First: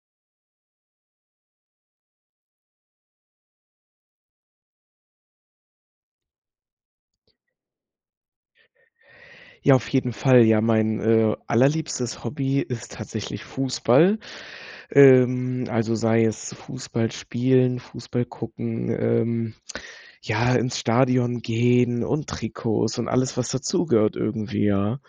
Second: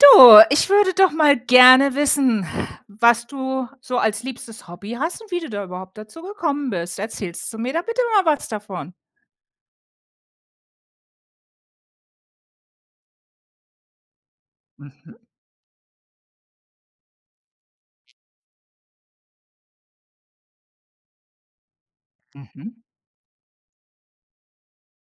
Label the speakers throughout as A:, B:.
A: Du, ich würde doch mal gerne wissen, was du so als liebstes Hobby hast und wie du da überhaupt dazu gekommen bist. Erzählst du mir da bitte mal was davon?
B: Ja, auf jeden Fall. Ja, mein, äh, allerliebstes Hobby ist tatsächlich Fußball.
A: Mhm.
B: Ähm, also sei es Fußball spielen, Fußball gucken, ähm, ja, ins Stadion gehen und
A: Mhm.
B: Trikots und alles, was dazugehört irgendwie, ja.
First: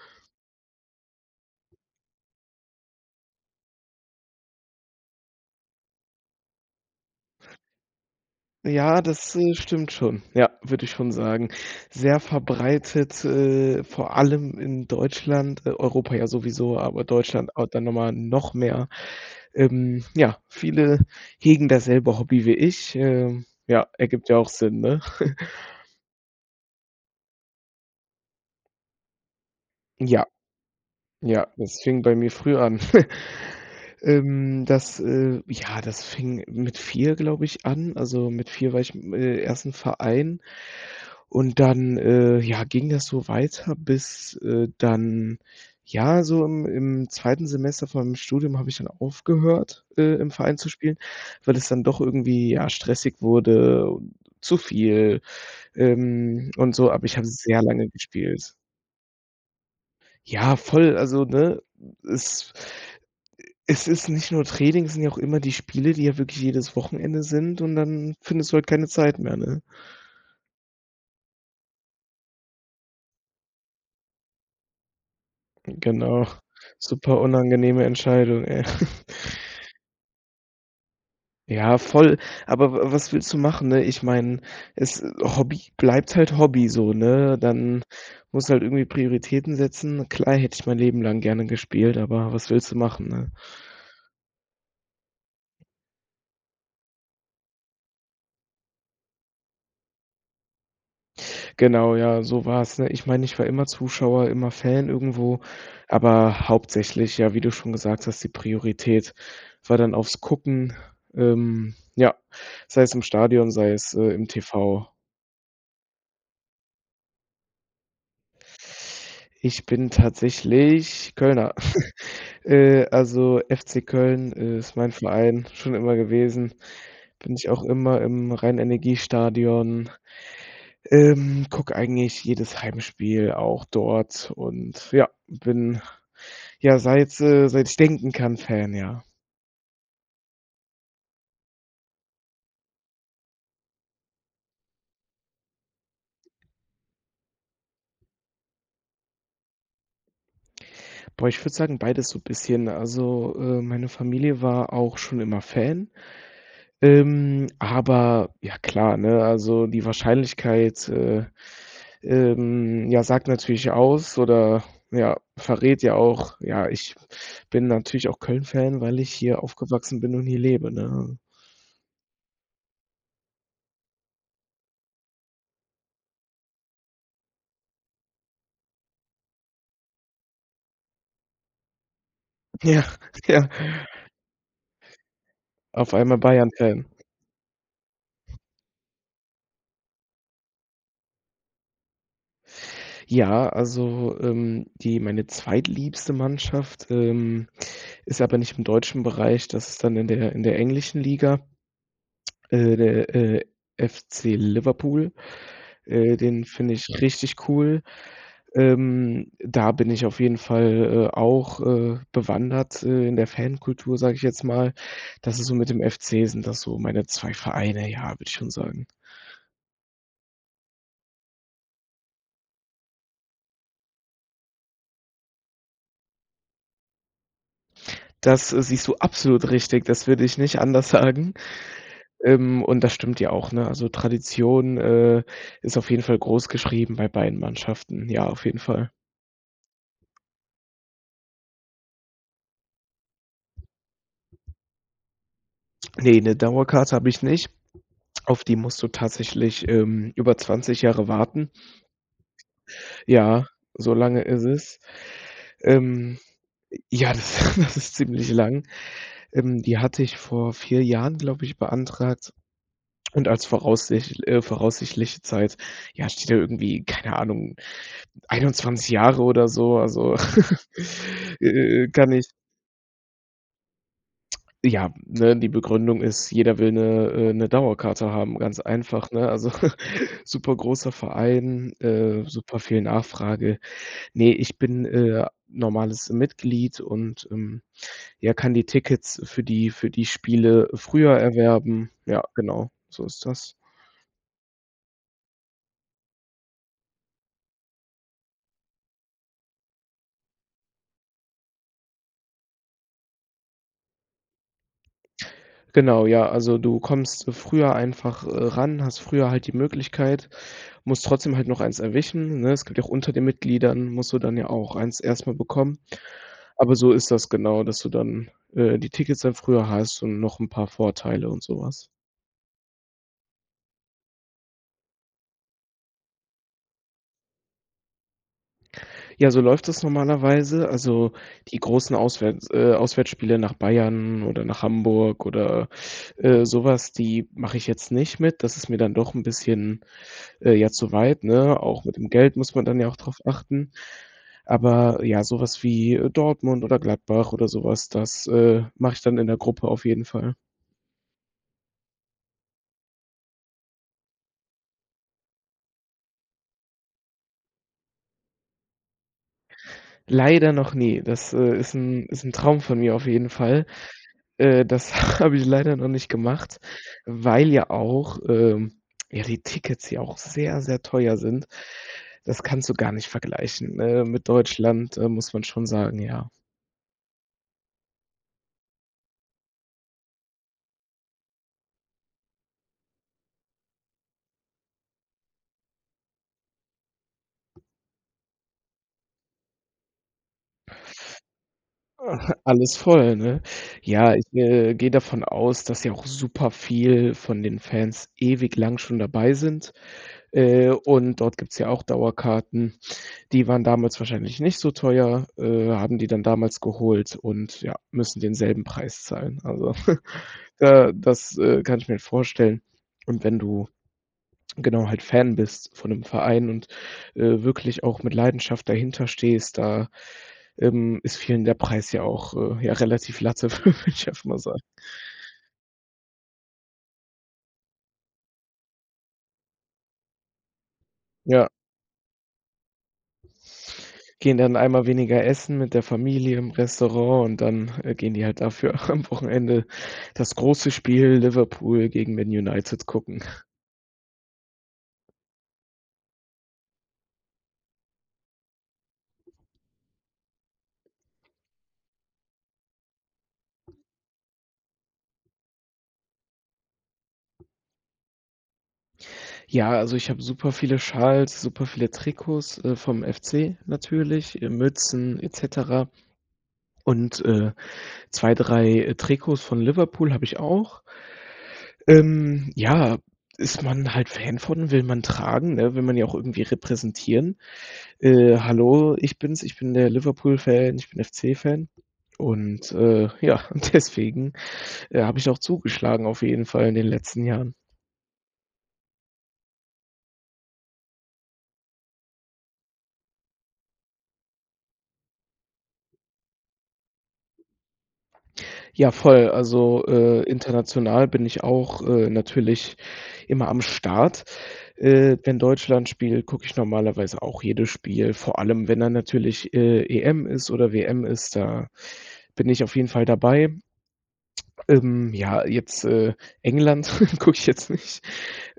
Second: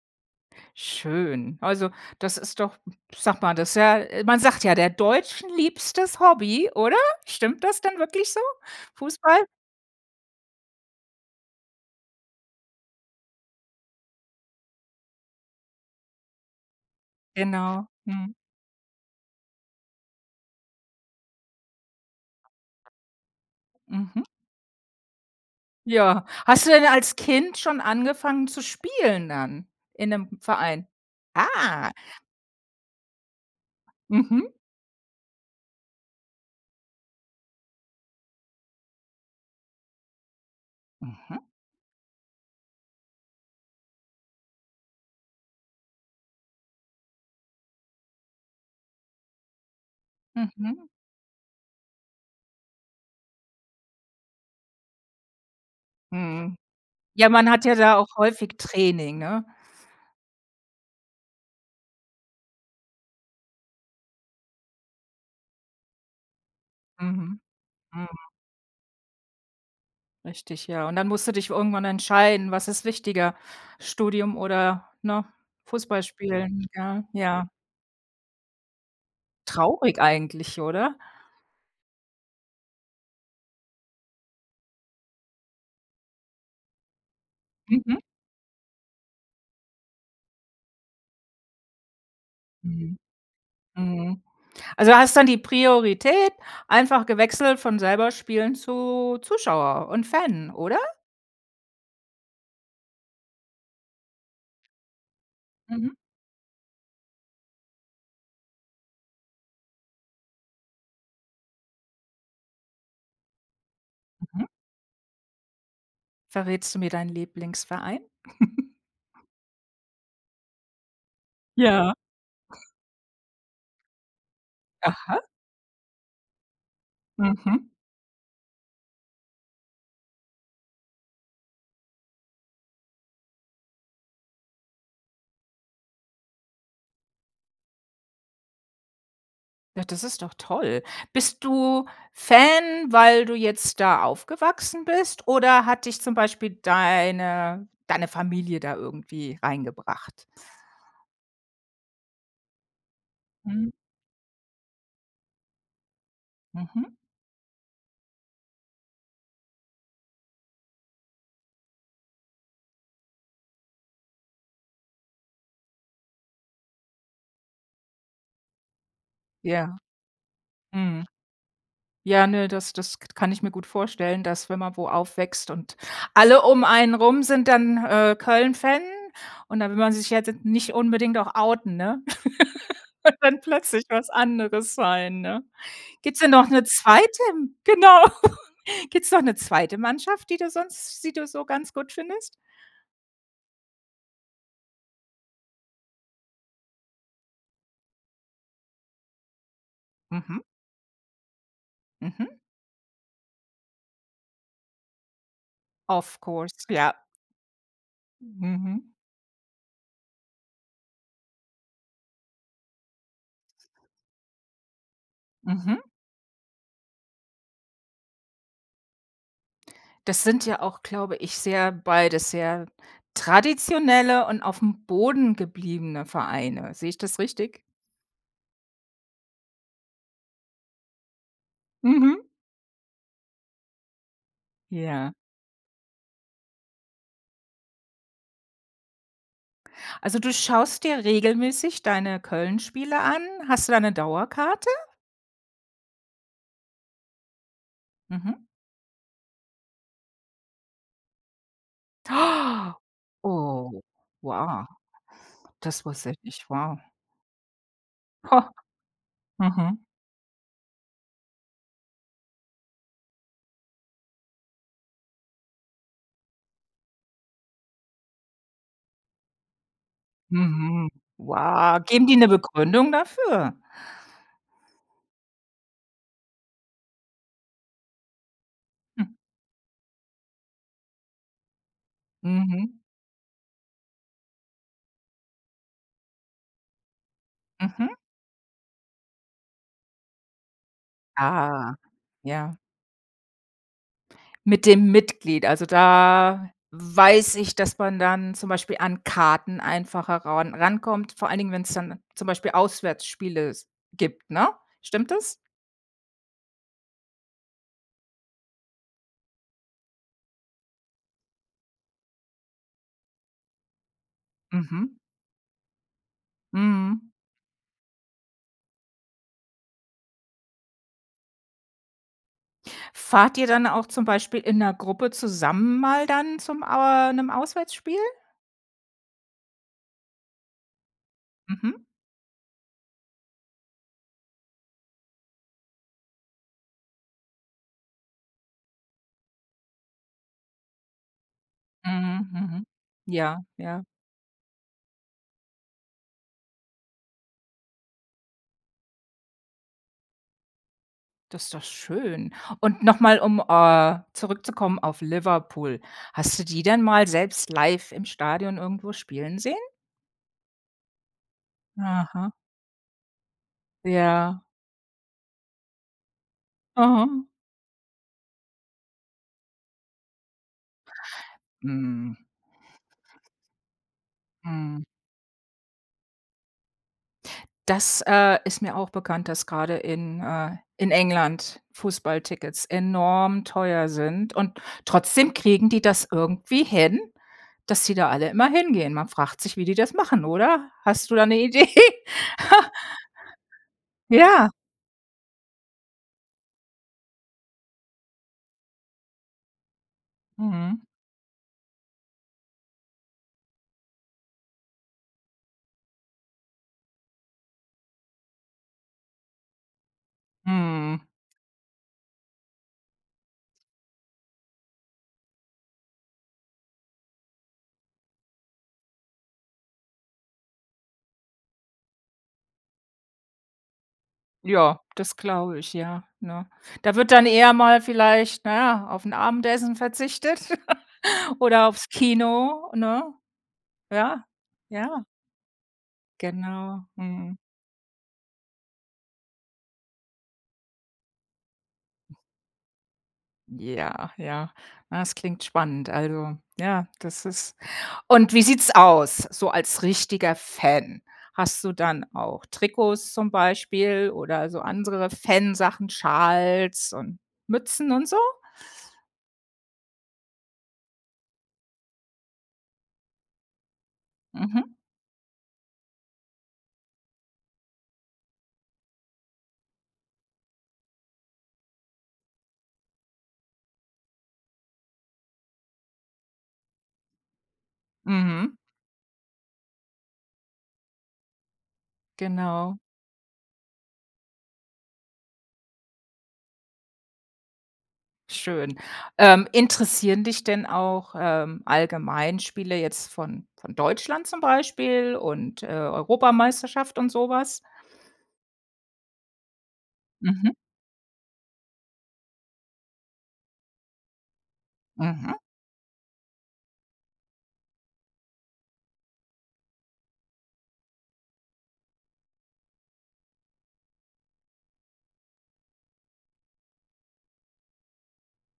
A: Schön. Also, das ist doch sag mal, das ist ja man sagt ja der Deutschen liebstes Hobby, oder? Stimmt das denn wirklich so,
B: Ja, das,
A: Fußball?
B: äh, stimmt schon, ja, würde ich schon sagen. Sehr verbreitet, äh, vor allem in Deutschland. E Europa ja sowieso, aber Deutschland aber dann
A: Genau.
B: nochmal
A: Mhm.
B: noch mehr. Ähm, ja, viele hegen dasselbe Hobby wie ich. Ähm, ja,
A: Mhm.
B: ergibt ja auch Sinn, ne?
A: Ja. Hast du denn als Kind schon angefangen zu spielen dann in
B: Ja.
A: 'nem Verein?
B: Ja, das
A: Ah.
B: fing bei mir früh an.
A: Mhm.
B: Ähm, das, äh ja, das fing mit 4 glaube ich an. Also, mit 4 war ich, im, äh im 1. Verein
A: Mhm.
B: und dann, äh, ja ging das so weiter bis, äh, dann ja so im im 2. Semester von meinem Studium habe ich dann aufgehört, äh, im Verein zu
A: Mhm.
B: spielen, weil es dann doch irgendwie ja stressig wurde, und zu viel, ähm,
A: Mhm.
B: und so, aber ich habe
A: Ja, man
B: sehr
A: hat ja
B: lange
A: da auch
B: gespielt.
A: häufig Training, ne?
B: Ja voll, also ne, es es ist nicht nur Training, sind ja auch immer die Spiele, die ja wirklich jedes Wochenende
A: Mhm,
B: sind und
A: mhm.
B: dann findest du halt keine Zeit mehr, ne?
A: Richtig, ja. Und dann musst du dich irgendwann entscheiden, was ist wichtiger: Studium oder, ne,
B: Genau,
A: Fußballspielen, ja.
B: super
A: Ja.
B: unangenehme Entscheidung, ey.
A: Traurig eigentlich, oder?
B: Ja, voll, aber wa was willst du machen, ne? Ich meine, es Hobby bleibt halt Hobby so, ne? Dann
A: Mhm.
B: muss du halt irgendwie Prioritäten setzen. Klar, hätte ich mein Leben lang gerne gespielt, aber was willst du
A: Mhm.
B: machen, ne?
A: Mhm. Also hast dann die Priorität, einfach gewechselt von selber spielen zu Zuschauer und Fan, oder?
B: Genau, ja, so war's, ne? Ich meine, ich war immer Zuschauer, immer Fan irgendwo,
A: Mhm.
B: aber hauptsächlich, ja, wie du schon gesagt hast, die Priorität war dann aufs Gucken, ähm, ja, sei es im Stadion, sei es, äh, im
A: Mhm.
B: TV.
A: Verrätst du mir deinen Lieblingsverein?
B: Ich bin tatsächlich Kölner.
A: Ja.
B: Äh, also FC Köln ist mein
A: Aha.
B: Verein schon immer gewesen. Bin ich auch
A: Mhm.
B: immer im Rhein-Energie-STADION, ähm, gucke eigentlich jedes Heimspiel auch dort und ja, bin, ja, seit, äh seit ich denken kann, Fan, ja.
A: Ja, das ist doch toll. Bist du Fan, weil du jetzt da aufgewachsen bist, oder hat dich zum Beispiel deine deine Familie da irgendwie reingebracht?
B: Boah, ich würde sagen, beides so bisschen. Also, äh,
A: Mhm.
B: meine Familie war auch schon immer Fan,
A: Mhm.
B: ähm, aber ja klar, ne, also die Wahrscheinlichkeit, äh, ähm, ja, sagt natürlich aus oder ja verrät ja auch ja, ich bin natürlich auch Köln-Fan, weil ich hier
A: Ja,
B: aufgewachsen bin und hier lebe,
A: mhm,
B: ne?
A: ja, ne, das das k kann ich mir gut vorstellen, dass, wenn man wo aufwächst und alle um einen rum sind dann, äh, Köln-Fan und dann will man sich ja nicht unbedingt auch outen, ne?
B: Ja,
A: Und dann
B: ja.
A: plötzlich was anderes sein, ne?
B: Auf einmal
A: Gibt's denn noch 'ne
B: Bayern-Fan.
A: 2. Genau. Gibt's noch 'ne 2. Mannschaft, die du sonst die du so ganz gut schön findest?
B: Ja, also, ähm, die meine zweitliebste Mannschaft, ähm, ist aber nicht im deutschen Bereich. Das ist dann in der
A: Mhm.
B: in der englischen Liga.
A: Mhm.
B: Äh, der, äh, FC Liverpool, äh,
A: Of
B: den
A: course.
B: finde ich
A: Ja.
B: richtig cool.
A: Mhm.
B: Ähm, da bin ich auf jeden Fall, äh, auch, äh, bewandert, äh, in der Fankultur, sage ich jetzt mal. Das ist so mit
A: Mhm.
B: dem FC, sind das so meine zwei Vereine, ja, würde ich schon sagen.
A: Das sind ja auch, glaube ich, sehr beides sehr traditionelle und aufm Boden gebliebene Vereine. Sehe ich das richtig?
B: Das, äh, siehst du absolut richtig. Das würde ich nicht anders sagen,
A: Mhm.
B: ähm, und das stimmt ja auch, ne? Also Tradition,
A: Ja.
B: äh, ist auf jeden Fall großgeschrieben bei beiden Mannschaften. Ja, auf jeden Fall.
A: Also du schaust dir regelmäßig deine Köln-Spiele an. Hast du da 'ne Dauerkarte?
B: Ne, ‘ne Dauerkarte habe ich nicht.
A: Mhm.
B: Auf die musst du tatsächlich, ähm, über 20 Jahre warten. Ja,
A: Oh,
B: so lange es
A: wow.
B: ist.
A: Das wusste ich
B: Ähm,
A: nicht, wow.
B: ja, das das ist ziemlich
A: Ho!
B: lang. Ähm, die
A: Mhm.
B: hatte ich vor 4 Jahren, glaube ich, beantragt und als voraussich äh, voraussichtliche Zeit, ja, steht da irgendwie, keine Ahnung, 21 Jahre oder so, also,
A: Mhm,
B: äh
A: wow.
B: äh äh,
A: Geben
B: kann
A: die 'ne
B: ich
A: Begründung dafür?
B: Ja, ne? Die Begründung ist, jeder will ‘ne äh, ‘ne Dauerkarte haben, ganz einfach,
A: Hm.
B: ‘ne? Also, super großer Verein, äh, super
A: Mhm.
B: viel Nachfrage. Ne, ich bin, äh, normales Mitglied und, ähm,
A: Mhm.
B: ja kann die Tickets für die für die Spiele früher
A: Ah,
B: erwerben. Ja,
A: ja.
B: genau, so ist das.
A: Mit dem Mitglied, also da weiß ich, dass man dann zum Beispiel an Karten einfacher ran ran rankommt, vor allen Dingen, wenn's dann zum Beispiel Auswärtsspiele s gibt, ne? Stimmt das?
B: Genau, ja, also du kommst früher einfach, äh, ran, hast früher halt die Möglichkeit, musst trotzdem halt noch eins erwischen, ne? Es gibt ja auch unter den Mitgliedern, musst du dann ja auch
A: Mhm.
B: eins erstmal bekommen. Aber, so
A: Mhm.
B: ist das genau, dass du dann, äh, die Tickets dann früher hast und noch 'n paar Vorteile und so was.
A: Fahrt ihr dann auch zum Beispiel in 'ner Gruppe zusammen mal dann zum äh, 'nem Auswärtsspiel?
B: Ja, so läuft das normalerweise. Also, die
A: Mhm.
B: großen Auswärts äh, Auswärtsspiele nach Bayern oder nach Hamburg oder, äh, so was, die mache ich jetzt nicht mit. Das ist mir dann doch 'n bisschen, äh, ja, zu weit, ne? Auch mit dem
A: Mhm,
B: Geld muss
A: mhm.
B: man dann ja auch drauf
A: Ja,
B: achten.
A: ja.
B: Aber ja, sowas wie Dortmund oder Gladbach oder sowas, das, äh, mache ich dann in der Gruppe auf jeden Fall.
A: Das ist doch schön. Und noch mal, um, äh, zurückzukommen auf Liverpool. Hast du die denn mal selbst live im Stadion irgendwo spielen sehen?
B: Leider noch nie, das, äh, ist 'n ist
A: Aha.
B: 'n Traum von mir auf jeden Fall.
A: Ja.
B: Äh, das habe ich leider noch nicht gemacht,
A: Aha.
B: weil ja auch, ähm ja die Tickets hier auch sehr, sehr teuer sind.
A: Mhm.
B: Das kannst du gar nicht vergleichen, äh, mit
A: Mhm.
B: Deutschland, äh, muss man schon sagen, ja.
A: Das, äh, ist mir auch bekannt, dass gerade in äh, in England Fußballtickets enorm teuer sind und trotzdem kriegen die das irgendwie hin, dass die da alle immer hingehen. Man fragt sich, wie die das machen oder? Hast du da eine Idee?
B: Alles voll, ne? Ja, ich,
A: Ja.
B: äh, gehe davon aus, dass ja auch super viel von den Fans ewig lang schon dabei sind, äh,
A: Mhm.
B: und dort gibt's ja auch Dauerkarten. Die waren damals wahrscheinlich nicht so teuer, äh, haben die dann damals geholt und ja, müssen denselben Preis zahlen. Also, da
A: Mhm.
B: das, äh, kann ich mir halt vorstellen und wenn du, genau, halt Fan bist von 'nem Verein und, äh, wirklich auch mit Leidenschaft dahinter stehst, da, ähm, ist vielen der Preis ja auch ja, äh, relativ latte würde ich einfach mal sagen.
A: Ja, das glaube ich, ja, ne? Da wird dann eher mal vielleicht, na ja, auf 'n Abendessen verzichtet
B: Ja.
A: oder aufs Kino, ne? Ja,
B: Gehen dann einmal
A: ja.
B: weniger essen mit der Familie im
A: Genau.
B: Restaurant
A: Mhm.
B: und dann, äh, gehen die halt dafür am Wochenende das große Spiel Liverpool gegen Man United gucken.
A: Ja, ja. Na, das klingt spannend, also ja, das ist und wie sieht's aus so als richtiger Fan? Hast du dann auch Trikots zum Beispiel oder so andere Fan Sachen, Schals und Mützen und so?
B: Ja, also ich habe super viele Schals, super viele Trikots, äh, vom FC natürlich, äh,
A: Mhm.
B: Mützen, et cetera und, äh, 2, 3 Trikots von Liverpool habe ich auch. Ähm, ja, ist man halt Fan von, will man tragen, ne, will man ja auch irgendwie repräsentieren. Äh,
A: Mhm.
B: hallo, ich bin's, ich bin der Liverpool Fan, ich bin FC Fan und,
A: Genau.
B: äh, ja, und deswegen, äh, habe ich auch zugeschlagen auf jeden Fall in den letzten Jahren.
A: Schön. Ähm, interessieren dich denn auch, ähm, Allgemeinspiele jetzt von von Deutschland zum Beispiel und, äh, Europameisterschaft und so was?
B: Ja, voll, also, äh,
A: Mhm.
B: international bin ich auch, äh, natürlich immer am Start. Äh,
A: Mhm.
B: wenn Deutschland spielt, gucke ich normalerweise auch jedes Spiel, vor allem wenn dann natürlich, äh, EM ist oder WM ist, da bin ich auf jeden Fall dabei. Ähm, ja jetzt, äh, England gucke ich jetzt nicht.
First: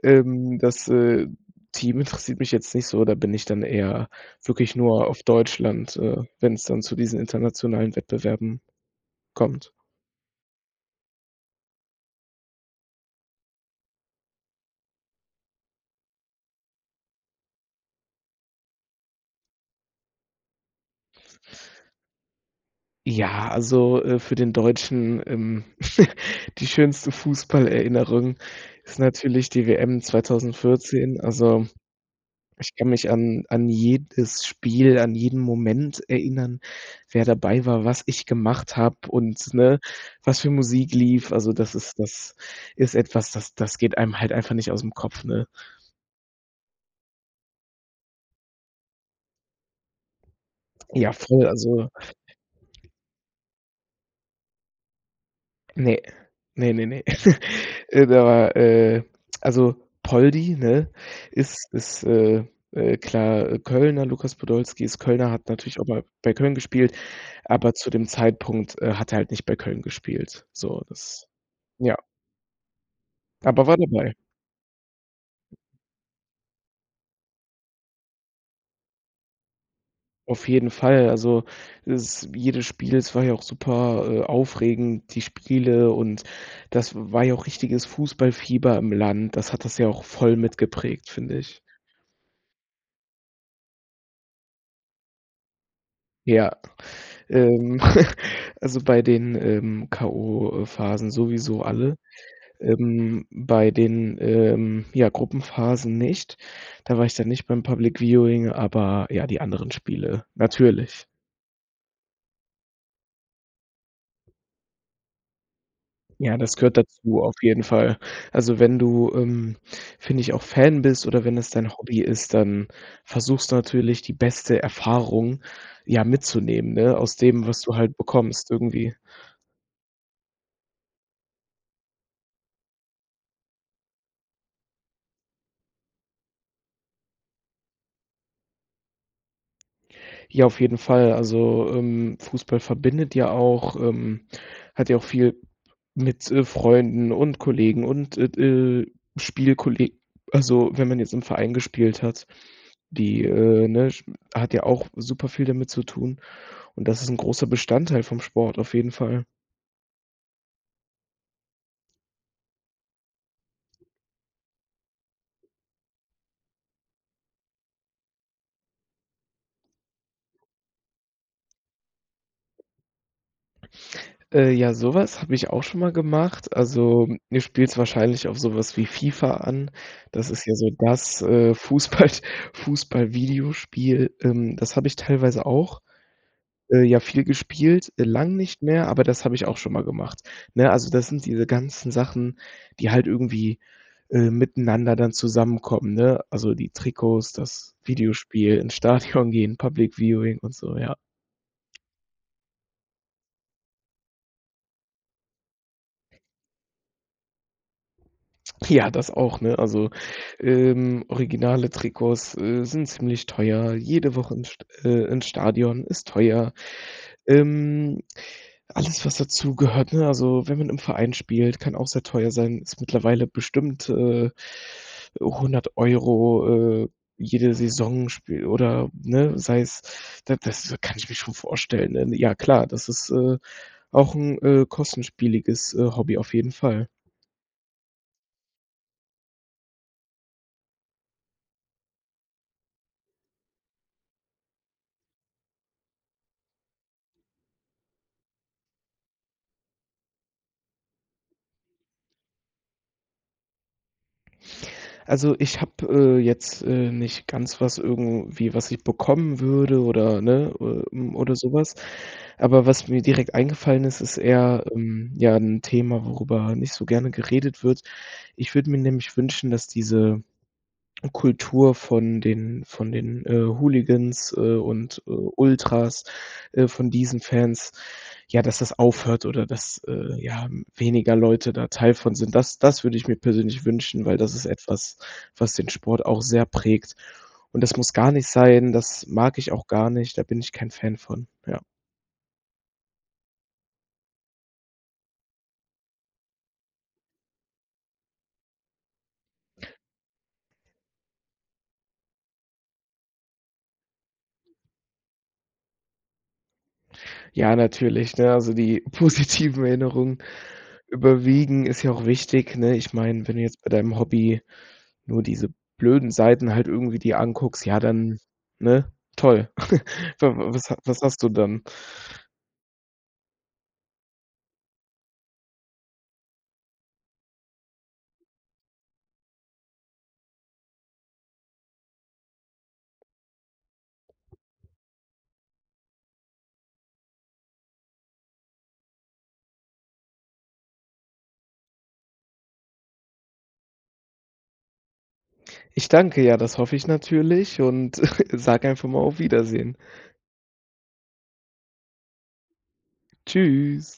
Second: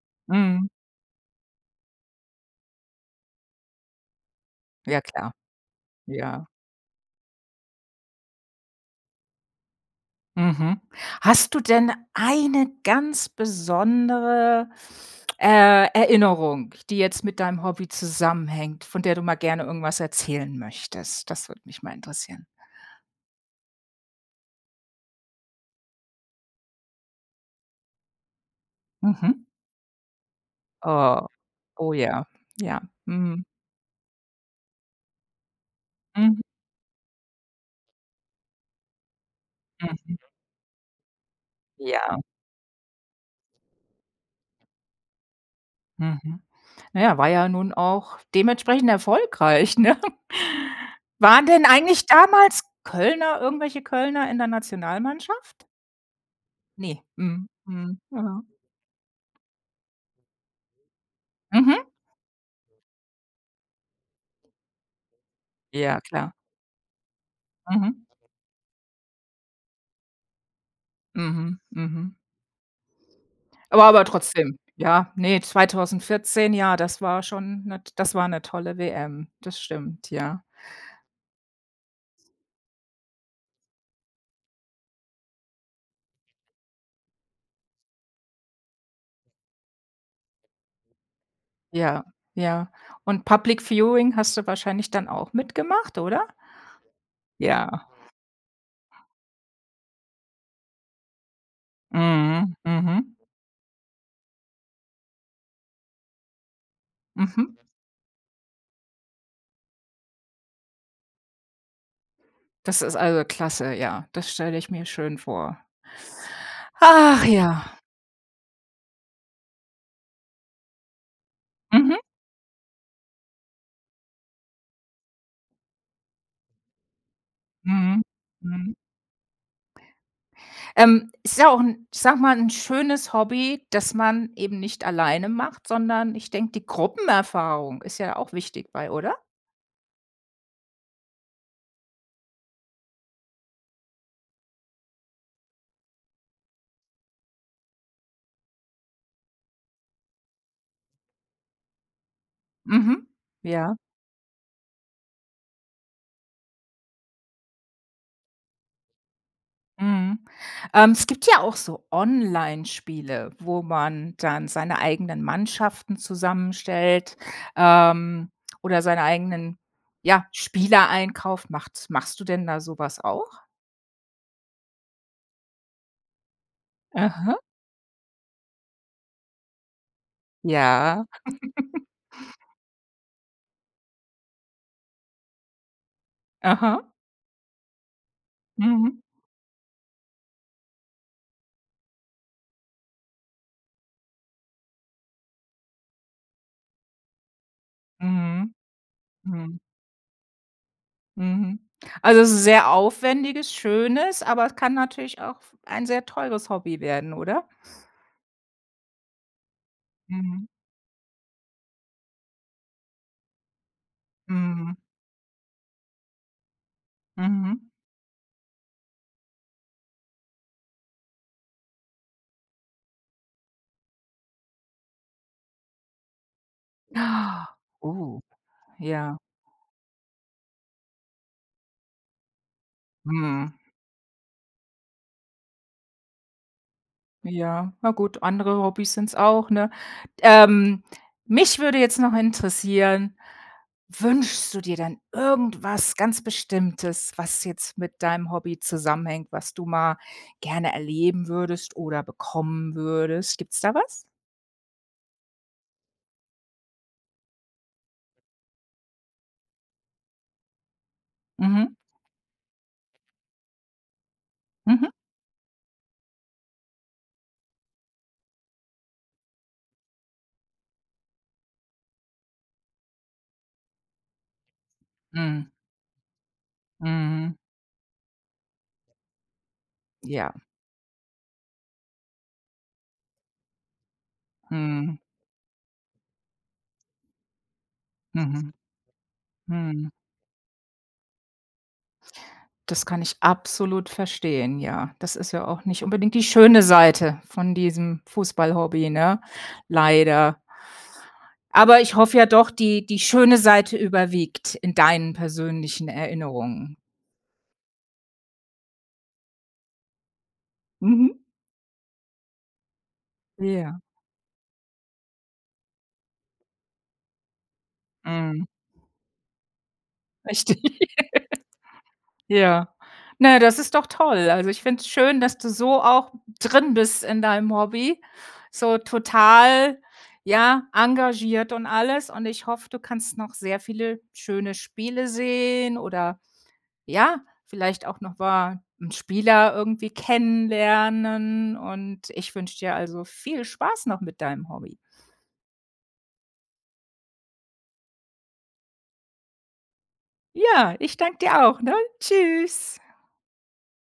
B: Ähm,
A: Mhm.
B: das, äh, Team interessiert mich jetzt nicht so, da bin ich dann eher wirklich
A: Ja,
B: nur auf
A: klar.
B: Deutschland, äh,
A: Ja.
B: wenn's dann zu diesen internationalen Wettbewerben kommt.
A: Mhm. Hast du denn eine ganz besondere, äh, Erinnerung, die jetzt mit deinem Hobby zusammenhängt, von der du mal gerne irgendwas erzählen möchtest? Das würde mich mal interessieren.
B: Ja, also, äh, für den Deutschen, ähm, die schönste Fußballerinnerung ist
A: Mhm.
B: natürlich die WM 2014,
A: Oh.
B: also
A: Oh, ja.
B: ich
A: Ja.
B: kann mich
A: Mhm.
B: an an jedes Spiel, an jeden Moment
A: Mhm.
B: erinnern, wer dabei war, was ich gemacht habe und ne,
A: Mhm.
B: was für Musik lief. Also, das ist
A: Ja.
B: das ist etwas, das das geht einem halt einfach nicht ausm Kopf, ne?
A: Mhm. Na ja, war ja nun auch dementsprechend erfolgreich, ne?
B: Ja,
A: Waren
B: voll,
A: denn
B: also
A: eigentlich damals Kölner, irgendwelche Kölner, in der Nationalmannschaft?
B: Ne, ne, ne,
A: Ne.
B: ne.
A: Mhm. Mhm.
B: Da
A: Aha.
B: war, äh, also Poldi, ne, ist
A: Mhm.
B: ist, äh äh, klar Kölner, Lukas Podolski ist Kölner hat natürlich auch
A: Ja,
B: mal
A: klar.
B: bei Köln gespielt, aber zu
A: Mhm.
B: dem Zeitpunkt, äh, hat er halt nicht bei Köln gespielt, so das
A: Mhm.
B: ja.
A: Mhm.
B: Aber war
A: War aber
B: dabei.
A: trotzdem ja ne, 2014, ja, das war schon ne das war ne tolle WM, das stimmt, ja.
B: Auf jeden Fall, also s jedes Spiel, es war ja auch super, äh aufregend, die Spiele und das war ja auch richtiges Fußballfieber im Land. Das hat das ja auch voll mitgeprägt, finde ich.
A: Ja, ja und Public Viewing hast du wahrscheinlich dann auch mitgemacht, oder?
B: Ja, ähm,
A: Ja.
B: also, bei den, ähm, K.O.-Phasen sowieso alle.
A: Mhm. Mhm.
B: Ähm, bei den, ähm, ja Gruppenphasen, nicht, da war ich dann nicht
A: Mhm.
B: beim Public Viewing, aber ja, die anderen Spiele natürlich.
A: Das ist, also, klasse, ja. Das stelle ich mir schön vor.
B: Ja, das gehört dazu
A: Ach
B: auf jeden
A: ja.
B: Fall. Also, wenn du, ähm, finde ich, auch Fan bist oder wenn es dein
A: Mhm.
B: Hobby ist, dann versuchst du natürlich die beste Erfahrung ja mitzunehmen, ne, aus dem, was du halt
A: Mhm,
B: bekommst
A: mhm.
B: irgendwie.
A: Ähm, es ist ja auch 'n, ich sage mal, 'n schönes Hobby, das man eben nicht alleine macht, sondern ich denke, die Gruppenerfahrung ist ja auch wichtig bei, oder?
B: Ja, auf jeden Fall, also, ähm, Fußball verbindet ja auch, ähm, hat ja auch viel mit, äh, Freunden und Kollegen und et äh, Spielkolleg also, wenn man jetzt im Verein gespielt hat,
A: Mhm,
B: die, äh,
A: ja.
B: ne, Sp hat ja auch super viel damit zu tun und das ist 'n großer Bestandteil vom Sport auf jeden Fall.
A: Mhm. Ähm, es gibt ja auch so Onlinespiele, wo man dann seine eigenen Mannschaften zusammenstellt, ähm, oder seine eigenen, ja, Spielereinkauf macht's machst du denn da so was auch?
B: Äh, ja, so was habe ich auch schon mal gemacht. Also,
A: Aha.
B: du spielst wahrscheinlich auf so was wie FIFA an. Das ist ja so
A: Ja.
B: das, äh, Fußball Fußball-Videospiel. Ähm, das habe ich teilweise auch, äh,
A: Aha.
B: ja, viel gespielt, äh, lang nicht mehr,
A: Mhm.
B: aber das habe ich auch schon mal gemacht. Ne, also das sind diese ganzen Sachen, die halt irgendwie, äh, miteinander dann zusammenkommen, ne? Also, die Trikots, das
A: Mhm,
B: Videospiel, ins Stadion gehen,
A: Mhm.
B: Public-Viewing und so, ja.
A: Mhm. Also sehr aufwendiges, schönes, aber es kann natürlich auch ein sehr teures Hobby werden, oder?
B: Ja, das auch, ne? Also,
A: Mhm.
B: ähm, originale Trikots, äh, sind ziemlich teuer, jede Woche ins St
A: Mhm.
B: äh, ins Stadion ist teuer.
A: Mhm.
B: Ähm, alles, was dazugehört, ne? Also, wenn man im Verein spielt, kann auch sehr teuer sein, ist mittlerweile bestimmt, äh, 100 €, äh, jede Saison
A: Oh,
B: Spiel oder
A: ja.
B: ne, sei es da das kann ich mir schon vorstellen, denn ja klar, das ist, äh,
A: Mhm.
B: auch 'n, äh, kostspieliges, äh, Hobby auf jeden Fall.
A: Ja, na gut, andere Hobbys sind's auch, ne? Ähm, mich würde jetzt noch interessieren, wünschst du dir denn irgendwas ganz Bestimmtes, was jetzt mit deinem Hobby zusammenhängt, was du mal gerne erleben würdest oder bekommen würdest? Gibt's da was?
B: Also, ich habe, äh, jetzt, äh, nicht ganz was irgendwie, was ich bekommen würde oder ne, äh, hm, oder so
A: Mhm.
B: was. Aber was mir direkt eingefallen ist, ist eher,
A: Mhm.
B: ähm, ja 'n Thema, worüber nicht so gerne geredet wird. Ich würde mir nämlich wünschen, dass diese Kultur von den von den, äh, Hooligans, äh, und, äh,
A: Mhm.
B: Ultras, äh, von diesen
A: Mhm.
B: Fans, ja, dass das aufhört oder dass, äh,
A: Ja.
B: ja, hm, weniger Leute da Teil von sind. Das das würde ich mir persönlich wünschen, weil das ist etwas,
A: Mhm.
B: was den Sport auch sehr prägt und das muss gar nicht
A: Mhm,
B: sein. Das mag ich auch gar
A: mhm.
B: nicht. Da bin ich kein Fan von, ja.
A: Das kann ich absolut verstehen, ja. Das ist ja auch nicht unbedingt die schöne Seite von diesem Fußball-Hobby, ne, leider. Aber ich hoffe ja doch, die die schöne Seite überwiegt in deinen persönlichen Erinnerungen.
B: Ja natürlich, ne, also die positiven Erinnerungen
A: Mhm.
B: überwiegen ist ja auch wichtig, ne? Ich meine, wenn du jetzt bei
A: Ja.
B: deinem Hobby nur diese blöden Seiten halt irgendwie dir anguckst, ja dann,
A: Mhm.
B: ne, toll. Wa wa was ha
A: Richtig.
B: was hast du dann?
A: Ja. Naja, das ist doch toll. Also ich finde es schön, dass du so auch drin bist in deinem Hobby, so total, ja, engagiert und alles. Und ich hoffe, du kannst noch sehr viele schöne Spiele sehen oder, ja, vielleicht auch noch mal 'n Spieler irgendwie kennenlernen. Und ich wünsche dir also viel Spaß noch mit deinem Hobby.
B: Ich danke ja, das hoffe ich natürlich und sage einfach mal auf Wiedersehen.
A: Ja, ich danke dir auch, ne? Tschüss.
B: Tschüss.